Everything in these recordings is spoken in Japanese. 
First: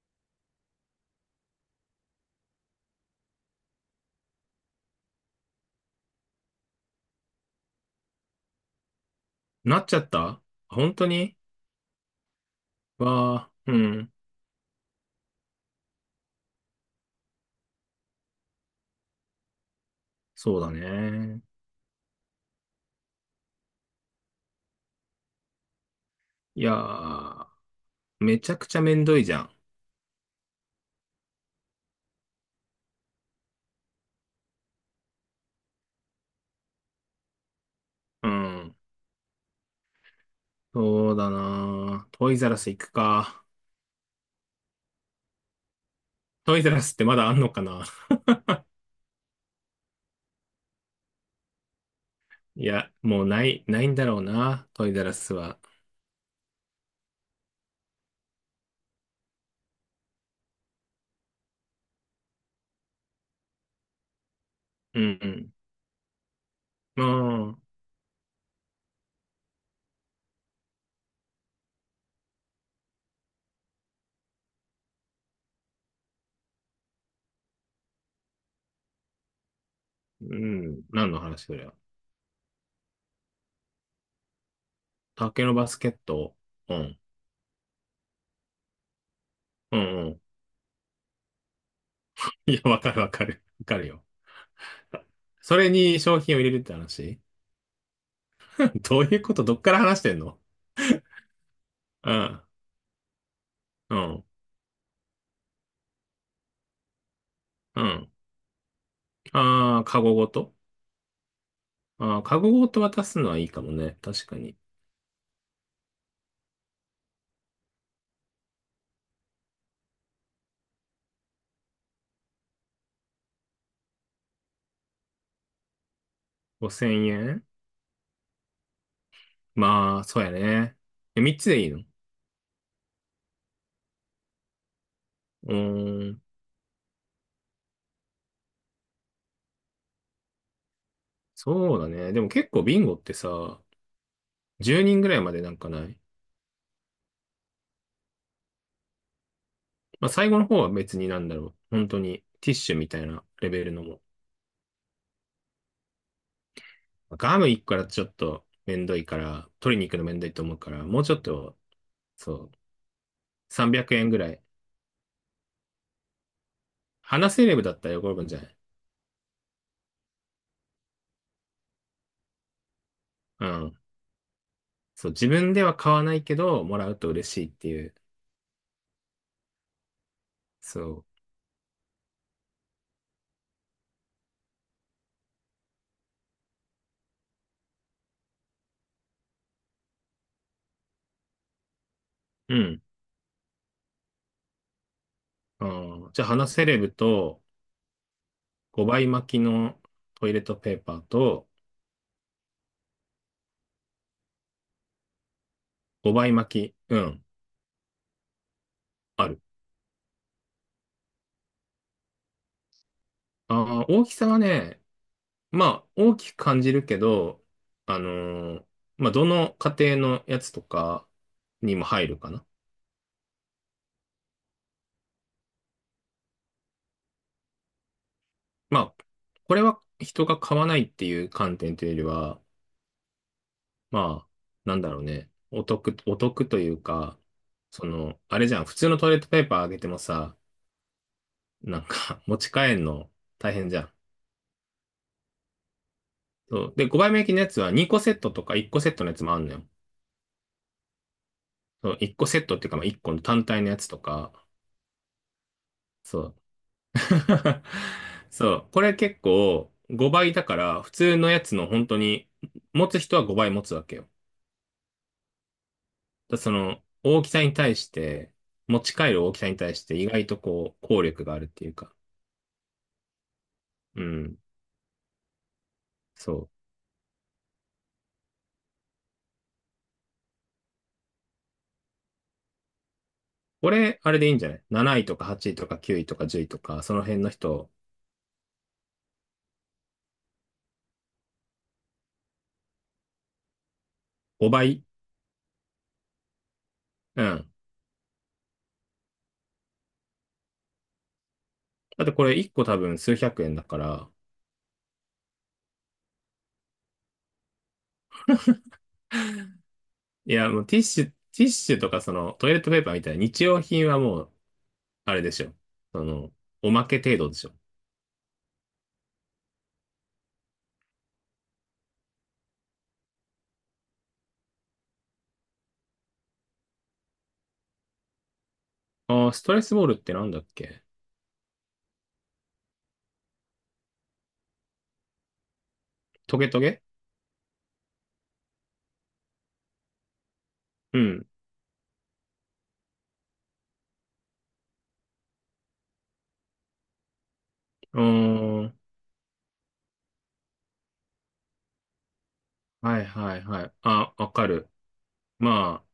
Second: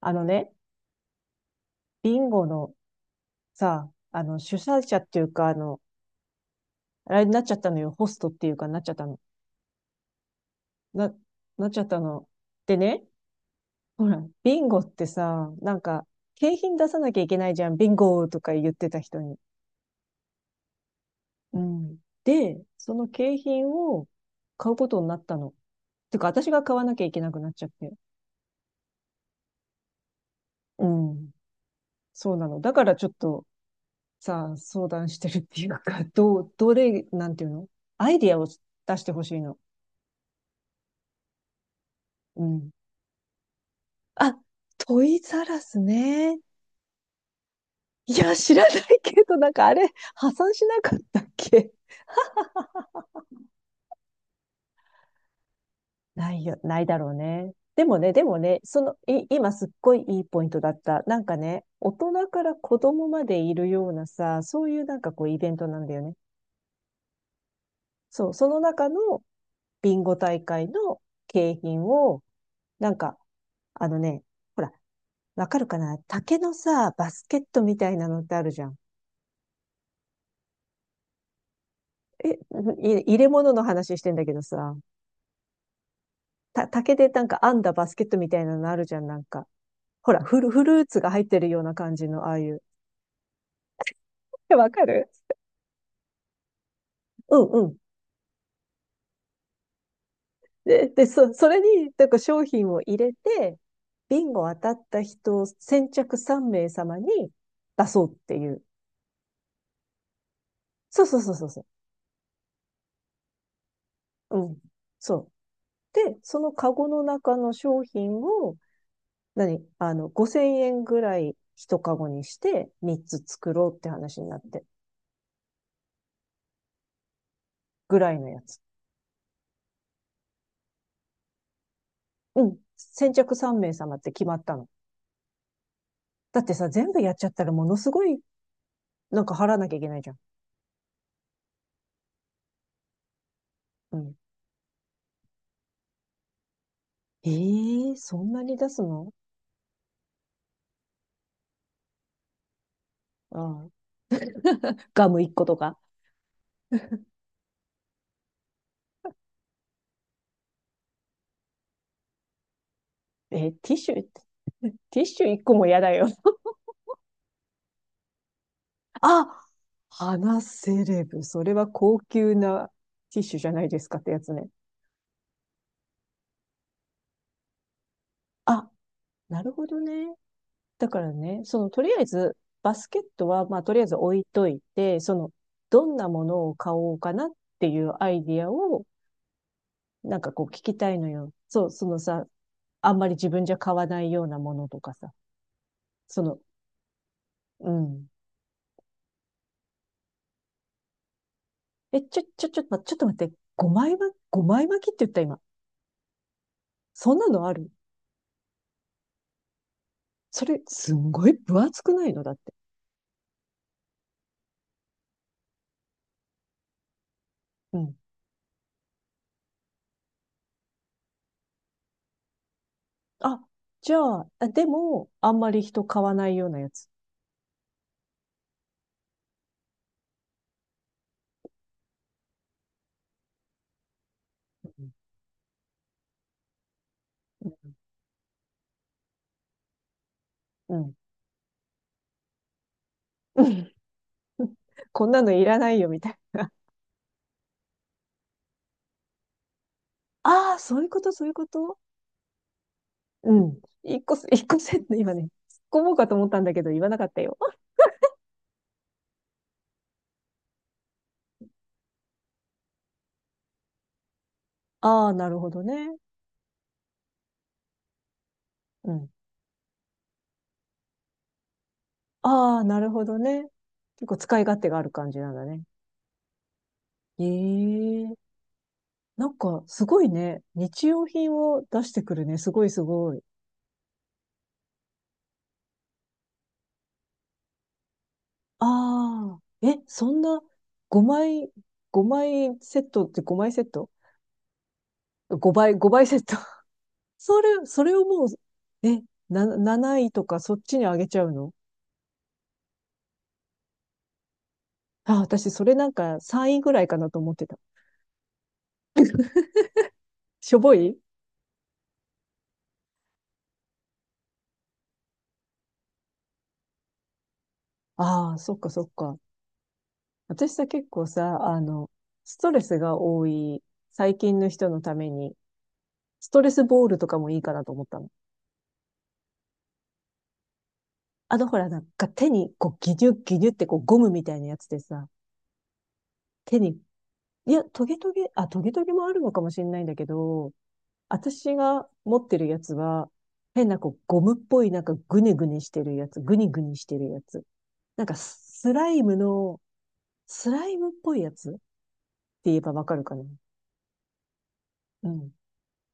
あのね、ビンゴのさ、主催者っていうか、あれになっちゃったのよ。ホストっていうかなっちゃったの。なっちゃった、本当な、に？なっちゃったの。でね、わあ、うほん。ら、ビンゴってさ、なんか、景品出さなきゃいけないじゃん。ビンゴとか言ってた人に。そうだね。うん。で、その景品を買うことになったの。てか、私いがや買わなきゃいけなくー、なっちゃって。めちゃくちゃめんどいじゃん。うん。そうなの。だからちょっと、さ、相談してるっていうか、どう、どれ、なんていうの？アイデうィアをん。出してほしいの。そうだな、トイうザらスん。行くか。あ、トイザらスね。トイザらスってまだあんのかな？ い や、知らないけど、なんかあれ、破産しなかったっけ？いや、もうない、ないんだろうな。トイザらスは。ないよ、ないだろうね。でもね、その、今すっごいいいポイントだった。なんかね、大人から子供までいるようなさ、そういうなんうかこうイベんントなんだよね。うん。ああ、そう、その中のビンゴ大会の景品を、なんか、あのね、ほら、わかるかな？竹のさ、バスケットみたいなのってあるじゃん。うん。何の話そりゃ。え、入れ物の話してんだけどさ、竹のバスケット。う竹ん。でなんか編んだバスケットみたいなのあるじゃん、なんか。うんうほん。ら、フルーツが入ってるような感じの、あ あいいや、う。わかるわかる。わかるよ。え、わかる？それに商品を入れるって話？ うんうん。どういうこと？どっから話してんの？で、それに、なんうかん。商品を入れて、うビん。ンゴ当たった人、先着3名様にう出そん。うっていう。ああ、カゴごと。そうそうそうそうそああー、カゴごと渡すのはいいかもね。確かう。うに。ん。そう。で、そのカゴの中の商品を、何5000円ぐらい一カゴにして3つ作ろうって話になって、5000円？ぐらいのやつ。まあ、そうやね。え、3つでいいの？ううん。先着3名様って決まったの。ーん。だってさ、全部やっちゃったらものすごい、なんか払わなきゃいけないじゃん。そうだね。でも結構ビンゴってさ、うん。10人ぐらいまでなんかない？ええー、そんなに出すの？まあ、最後の方は別になんだろう。本当にティッシュみたいなうレベん。ルのも。ガム一個とか。ガム1個からちょっとめんどいから、取りに行くのめんどいと思うから、もうちょっと、そう、えー、ティッ300シュ。円ぐらい。ティッシュ一個も嫌だよ。話せレベルだったら喜ぶんじゃない？あ、花セレブ。それは高級なティッシュうじゃないん。ですかってやつね。そう、自分では買わないけど、もらうと嬉しいっていう。あ、なるほどね。そだからね、その、とりあえず、バスケットは、まあ、とりあえず置いといて、その、どんなものを買おうかなっていうアイディアを、なんかこう聞きたいのよ。そう、そのさ、う。うん。あんまり自分じゃ買わないようなものとかさ。あー、そじゃあ、の、花セレブとうん。5倍巻きのトイレットペーパーと。え、ちょっと待って。5枚巻き、枚巻きって言った今。5倍巻き。うそんん。なのある？ある。それ、すんごい分厚くないのだって。ああ、大きさはね、まあ、大きく感じるけど、うん。あのーまあ、どの家庭のやつとかにも入るかな。あ、じゃあ、あでも、あんまり人買わないようなやつ。まあ、これは人が買わないっていう観点というよりは、まあ、うなんだん。ろうね。お得、お得というか、その、あれじゃん。普通のトイレットペーパーあげてもさ、うん。うん なんか 持ち帰るの大変じゃ ん。こんなのいらないよ、みたいな。そう。で、5倍目焼きのやつは2個セットとか1個セットのやつもあんのよ。ああ、そういうこと、そういうこと。そう、1個セットっていうか、まあ1個のう単ん。体のやつと一個、か、一個セット、今ね、突っ込もうかとそ思っう。たんだけど、言わなかったよ。そう。これ結構5倍だから、普通のやつの本当に、持つ人は5倍持つわけよ。ああ、なるほどね。だその、大きさに対して、持うち帰ん。る大きさに対して意外とこう、効力があるっていうか。ああ、なるほどね。う結構ん。使い勝手がある感じなんだね。そう。ええ、なんかすごいね。日用品を出してくるね。すごいすごい。俺、あれでいいんじゃない？ 7 位とか8位とか9位とか10位とか、その辺の人、ああ、え、そんな5枚、5枚セットって5枚セット 5倍。?5 倍、5倍セット。うそん。れ、それをもう、え、7位とかそっちに上げちゃうの？だってこれ1個多分数百円だから、あ、私それなんか3位ぐらいかなと思ってた。いや、しょもうぼティッい。シュ、ティッシュとかそのトイレットペーパーみたいな日用品はもう、あれでしょ。その、おまけ程度でしょ。ああ、そっかそっか。私さ、結構さ、ストレスが多い最近の人のために、ストレスボールとかもいいかなと思ったの。ああ、ストレスボールってなんだっけ？あの、ほら、なんか手に、こう、ギニュッギニュってこう、ゴムみたいなやつでさ、トゲ手トに、ゲ？いや、トゲトゲ、あ、トゲトゲもあるのかもしれないんだけど、うん。私が持ってるやつは、変なこう、ゴムっぽい、なんかグニグニしてるやつ、グニグニしてるやつ。うーなんかスん。ライムの、スライムっぽいやつって言えばわかはるいかな。はいはい。あ、わかる。うん。ま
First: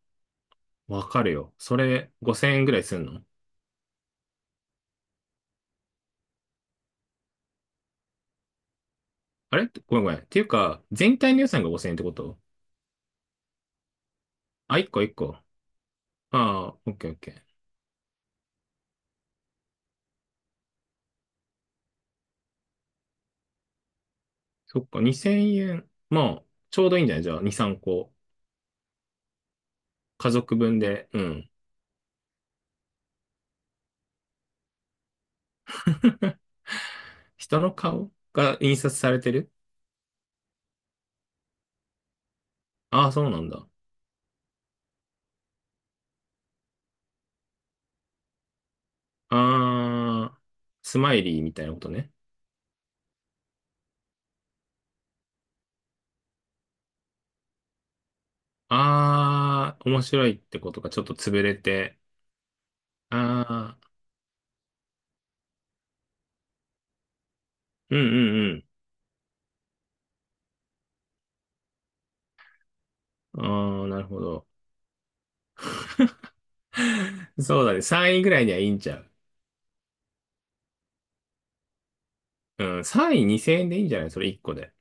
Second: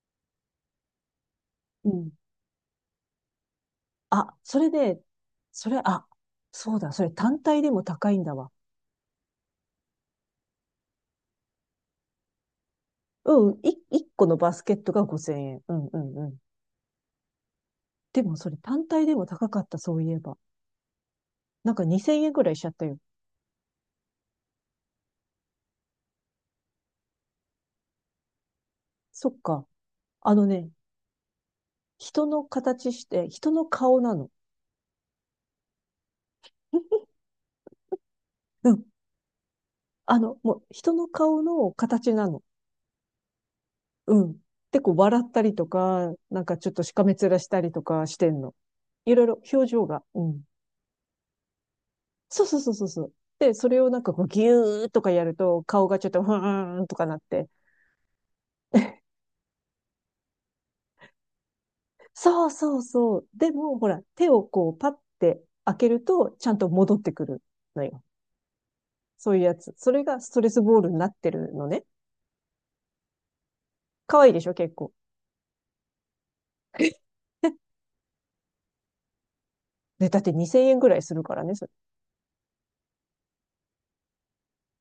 あ、わかるよ。そうれん。5000円ぐらいすんの？あ、それで、それ、あ、そうだ、それ単体でも高いんだわ。あれ、ごめんごめん。っていうか、全体の予算が5000円ってこと？うん、1個のバスケあ、ッ1ト個が1個。5000円。うん、うん、うん。ああ、オッケーオッケー。でもそれ単体でも高かった、そういえば。なんか2000円ぐらいしちゃったよ。そっか、2000円。まあ、ちょうどいいんじゃない？じゃあ、2、3個。そっか。家あの族ね、分で。うん。人の形して、人の顔なの。人の顔がう印ん。刷されてる？あの、もう人の顔の形なの。ああ、そうなんだ。うん。で、こう笑ったりとか、なんかちょっとしかめ面したりとかしてんの。いろいろ表情が。うああ、ん。スマイリーみたいなことね。そうそうそうそうそう。で、それをなんかこうギューとかやると顔がちょっとふーんとかなって。ああ、面白い、ってことがちょっと潰れて。そうそうそう。であも、ほあ、ら、手をこうパッて開けるとちゃんと戻ってくるのうんよ。うんそういうやつ。それがストレスボールになってるのね。うん。ああ、なる可ほ愛いでど。しょ、結構。そうだね。3位ぐらいにはいいんちゃう。ね、だって2000円ぐらいするからね。それうん、3位2000円でいいんじゃない？それ1個で。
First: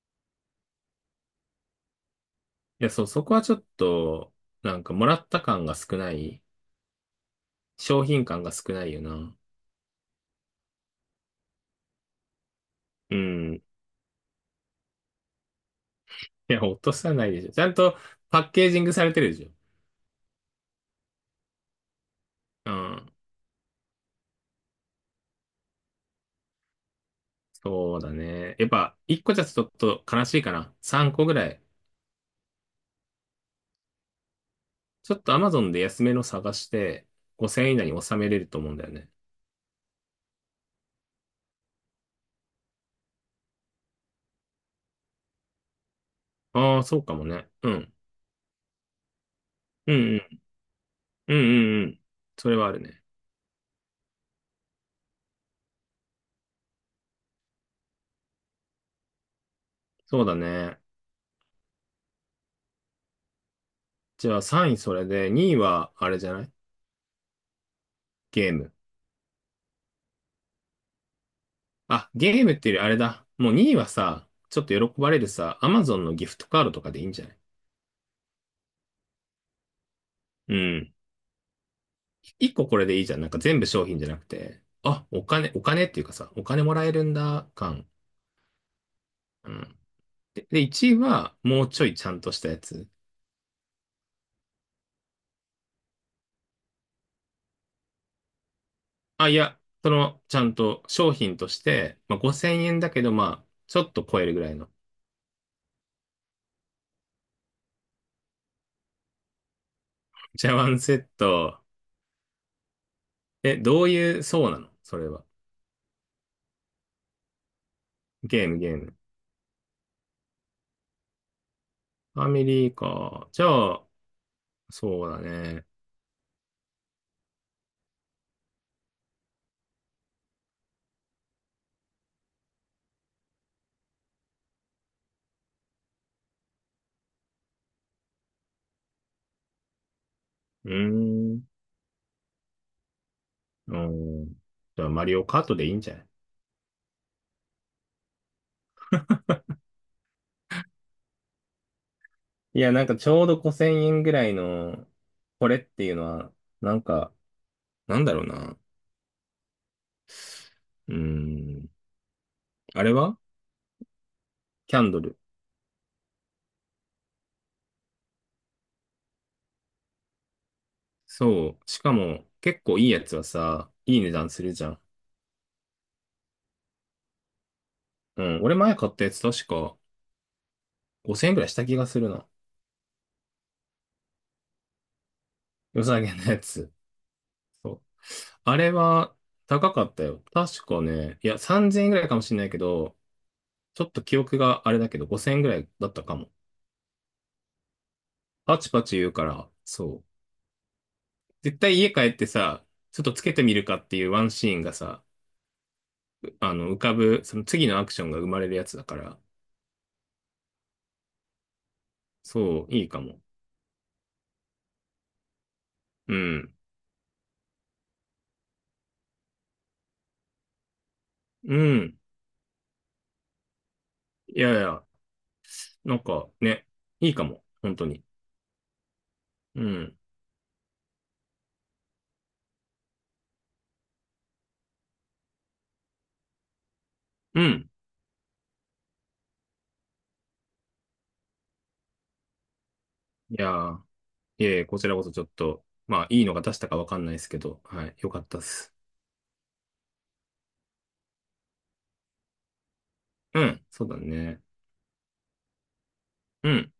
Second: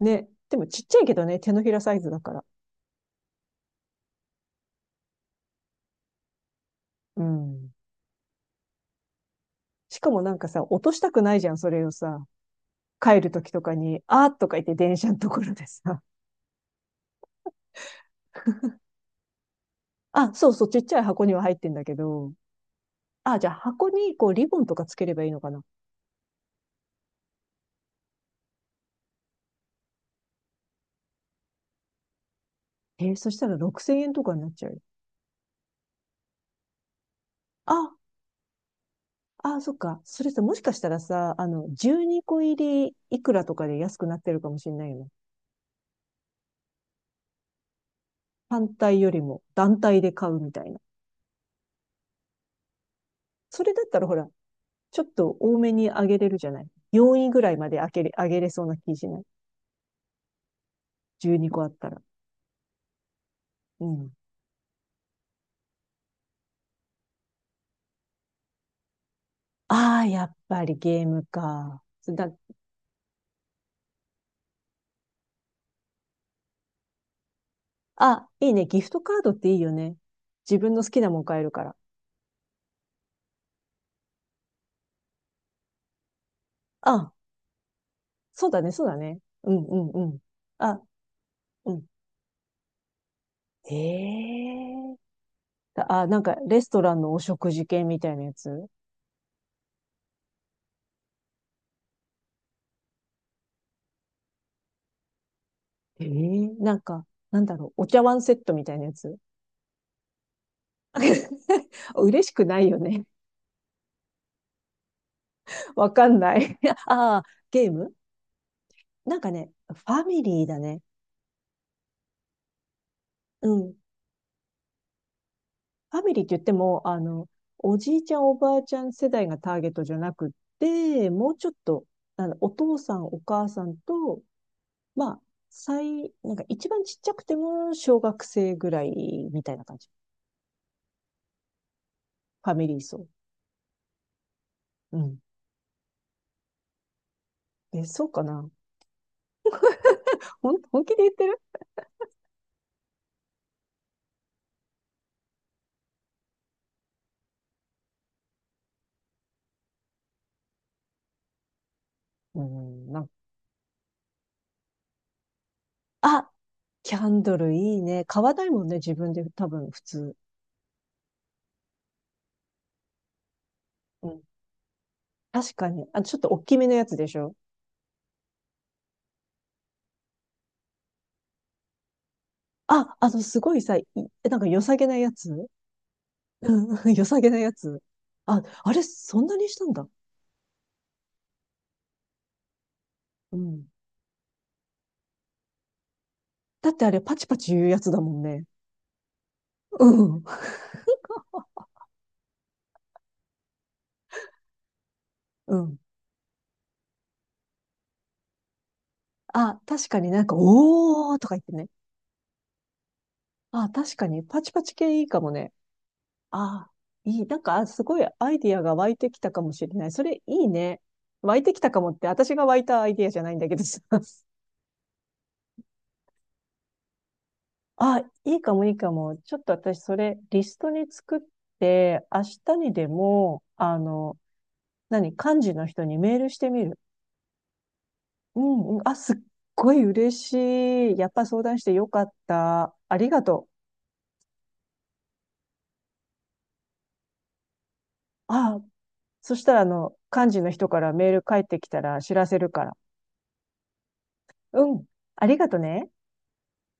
ね。でもちっちゃいけどね、手のひらサイズだから。いや、そう、そこはちょっと、なんかもらった感が少ない。うん。商品感が少ないよな。しかもなんかさ、落としたくないじゃん、それをさ。う帰る時ん。といかに、あーとか言って電車のところでさ。や、落とさないでしょ。ちゃんとパッケージングされてるでしょ。あ、そうそう、ちっちゃい箱には入ってんだけど、うん。あ、じゃあ箱にこうリボンとかつければいいのかな。そうだね。やっぱ、1個じゃちょっと悲しいかな。3個ぐらい。えー、そしたら6000円とかになっちゃうよ。ちょっと Amazon で安めの探して、5000以あ、内に収めれると思うんだよね。あ、そっか。それさ、もしかしたらさ、あの、12個入りいくらとかで安くなってるかもしれないよね。ああ、そうかもね。うん。単体よりも団うん体でう買うん。みたいな。うんうんうん。それはあるね。それだったらほら、ちょっと多めに上げれるじゃない。4位ぐらいまで上げれそうな気しない？そうだね。12個あったら。うん。じゃあ3位それで、2位はあれじゃない？ゲーム。ああ、やっぱりゲームか。あ、だ、ゲームっていうよりあれだ。もう2位はさ、ちょっと喜ばれるさ、Amazon のギフトカードとかでいいんじゃない？あ、いいね。ギフトカードっていいよね。う自分の好ん。きなもん買えるから。一個これでいいじゃん。なんか全部商品じゃなくて、あ、お金、お金っていうかさ、お金もらえるあ、んだ、感。そうだね、そうだね。ううんうん。んうん。で、あ、1位は、もううちん。ょいちゃんとしたやつ。ええ、あ、なんか、レストランのお食事券みたいなやつ？あ、いや、その、ちゃんと商品として、まあ、5000円だけど、まあ、ちょっと超えるぐらいの。ええ、なんか、なんだろう、お茶碗セットみたいなやつ。 茶碗セット？嬉しくないよね。え、どういう、そうなのそれは。わかんない。ああ、ゲーム。ゲーム、ゲーム。なんかね、ファミリーだね。ファミリーか。じゃうん。あ、そうだね。ファミリーって言っても、あの、おじいちゃん、おばあちゃん世代がターゲットじゃなくって、もうちょっと、あの、お父さん、お母さんとまあ、なんか一番ちっちゃくても小学生ぐらいみたいな感じ。うーん。ファミリー層。うん。じゃあ、うマリん。オカートでいいんじゃない？え、そうかな。本気で言ってる？いや、なんかちょうど5000円ぐらいの、これっていうのは、なんか、なんだろうな。うーん。うあん、れはキャンドル。あ、キャンドルいいね。買わないもんね、自分で多分普通。そう。しかも、結構いいやつはさ、いいう値ん。段するじゃん。確かに。あ、ちょっと大きめのやつでしょ？うん。俺前買ったやつ確か5000円ぐらいした気がするな。あ、あの、すごいさ、なんか良さげなやつ。良さげなやつ。うん 良さげなやそつ。う。あ、あれあれ、はそんなにした高んかだ。ったよ。確かね、いや、3000円ぐらいかもしれないけど、うん。ちょっと記憶があれだけど、5000円ぐらいだったかも。だってあれ、パチパチ言うやつだもんね。パチパチ言うから、うそう。ん。絶対家帰ってさ、ちょっとつけてみるかっていうワンシーンがさ、うん。うあの、浮かぶ、その次のアクションが生まれるやつだから、あ、確かになんか、おーとか言ってね。そう、いいかも。あ、確かに、パチパチ系いいかもね。うん。あ、いい。なんか、あすごいアイディアが湧いてきたかもしれない。それいいね。湧いてうきたかもん。って、私が湧いたアイディアじゃないんだけどさ。いやいや、なんかね、いいかも。本当あ、に。いいかもいいかも。ちょっとう私、そん。れ、リストに作って、明日にでも、あの、何、幹事の人にメールしてみる。うん。うん、うん。あ、すっごい嬉しい。やっぱ相談してよかった。ありがいやとー、いえいえ、こちらこそちょっと、まあ、いいのが出したかわかんないですけど、はい、よかっう。たっあ、す。そしたら、あの、幹事の人からメール返ってきたら知らせるから。うん、そうだね。うん。ありがとね。うん。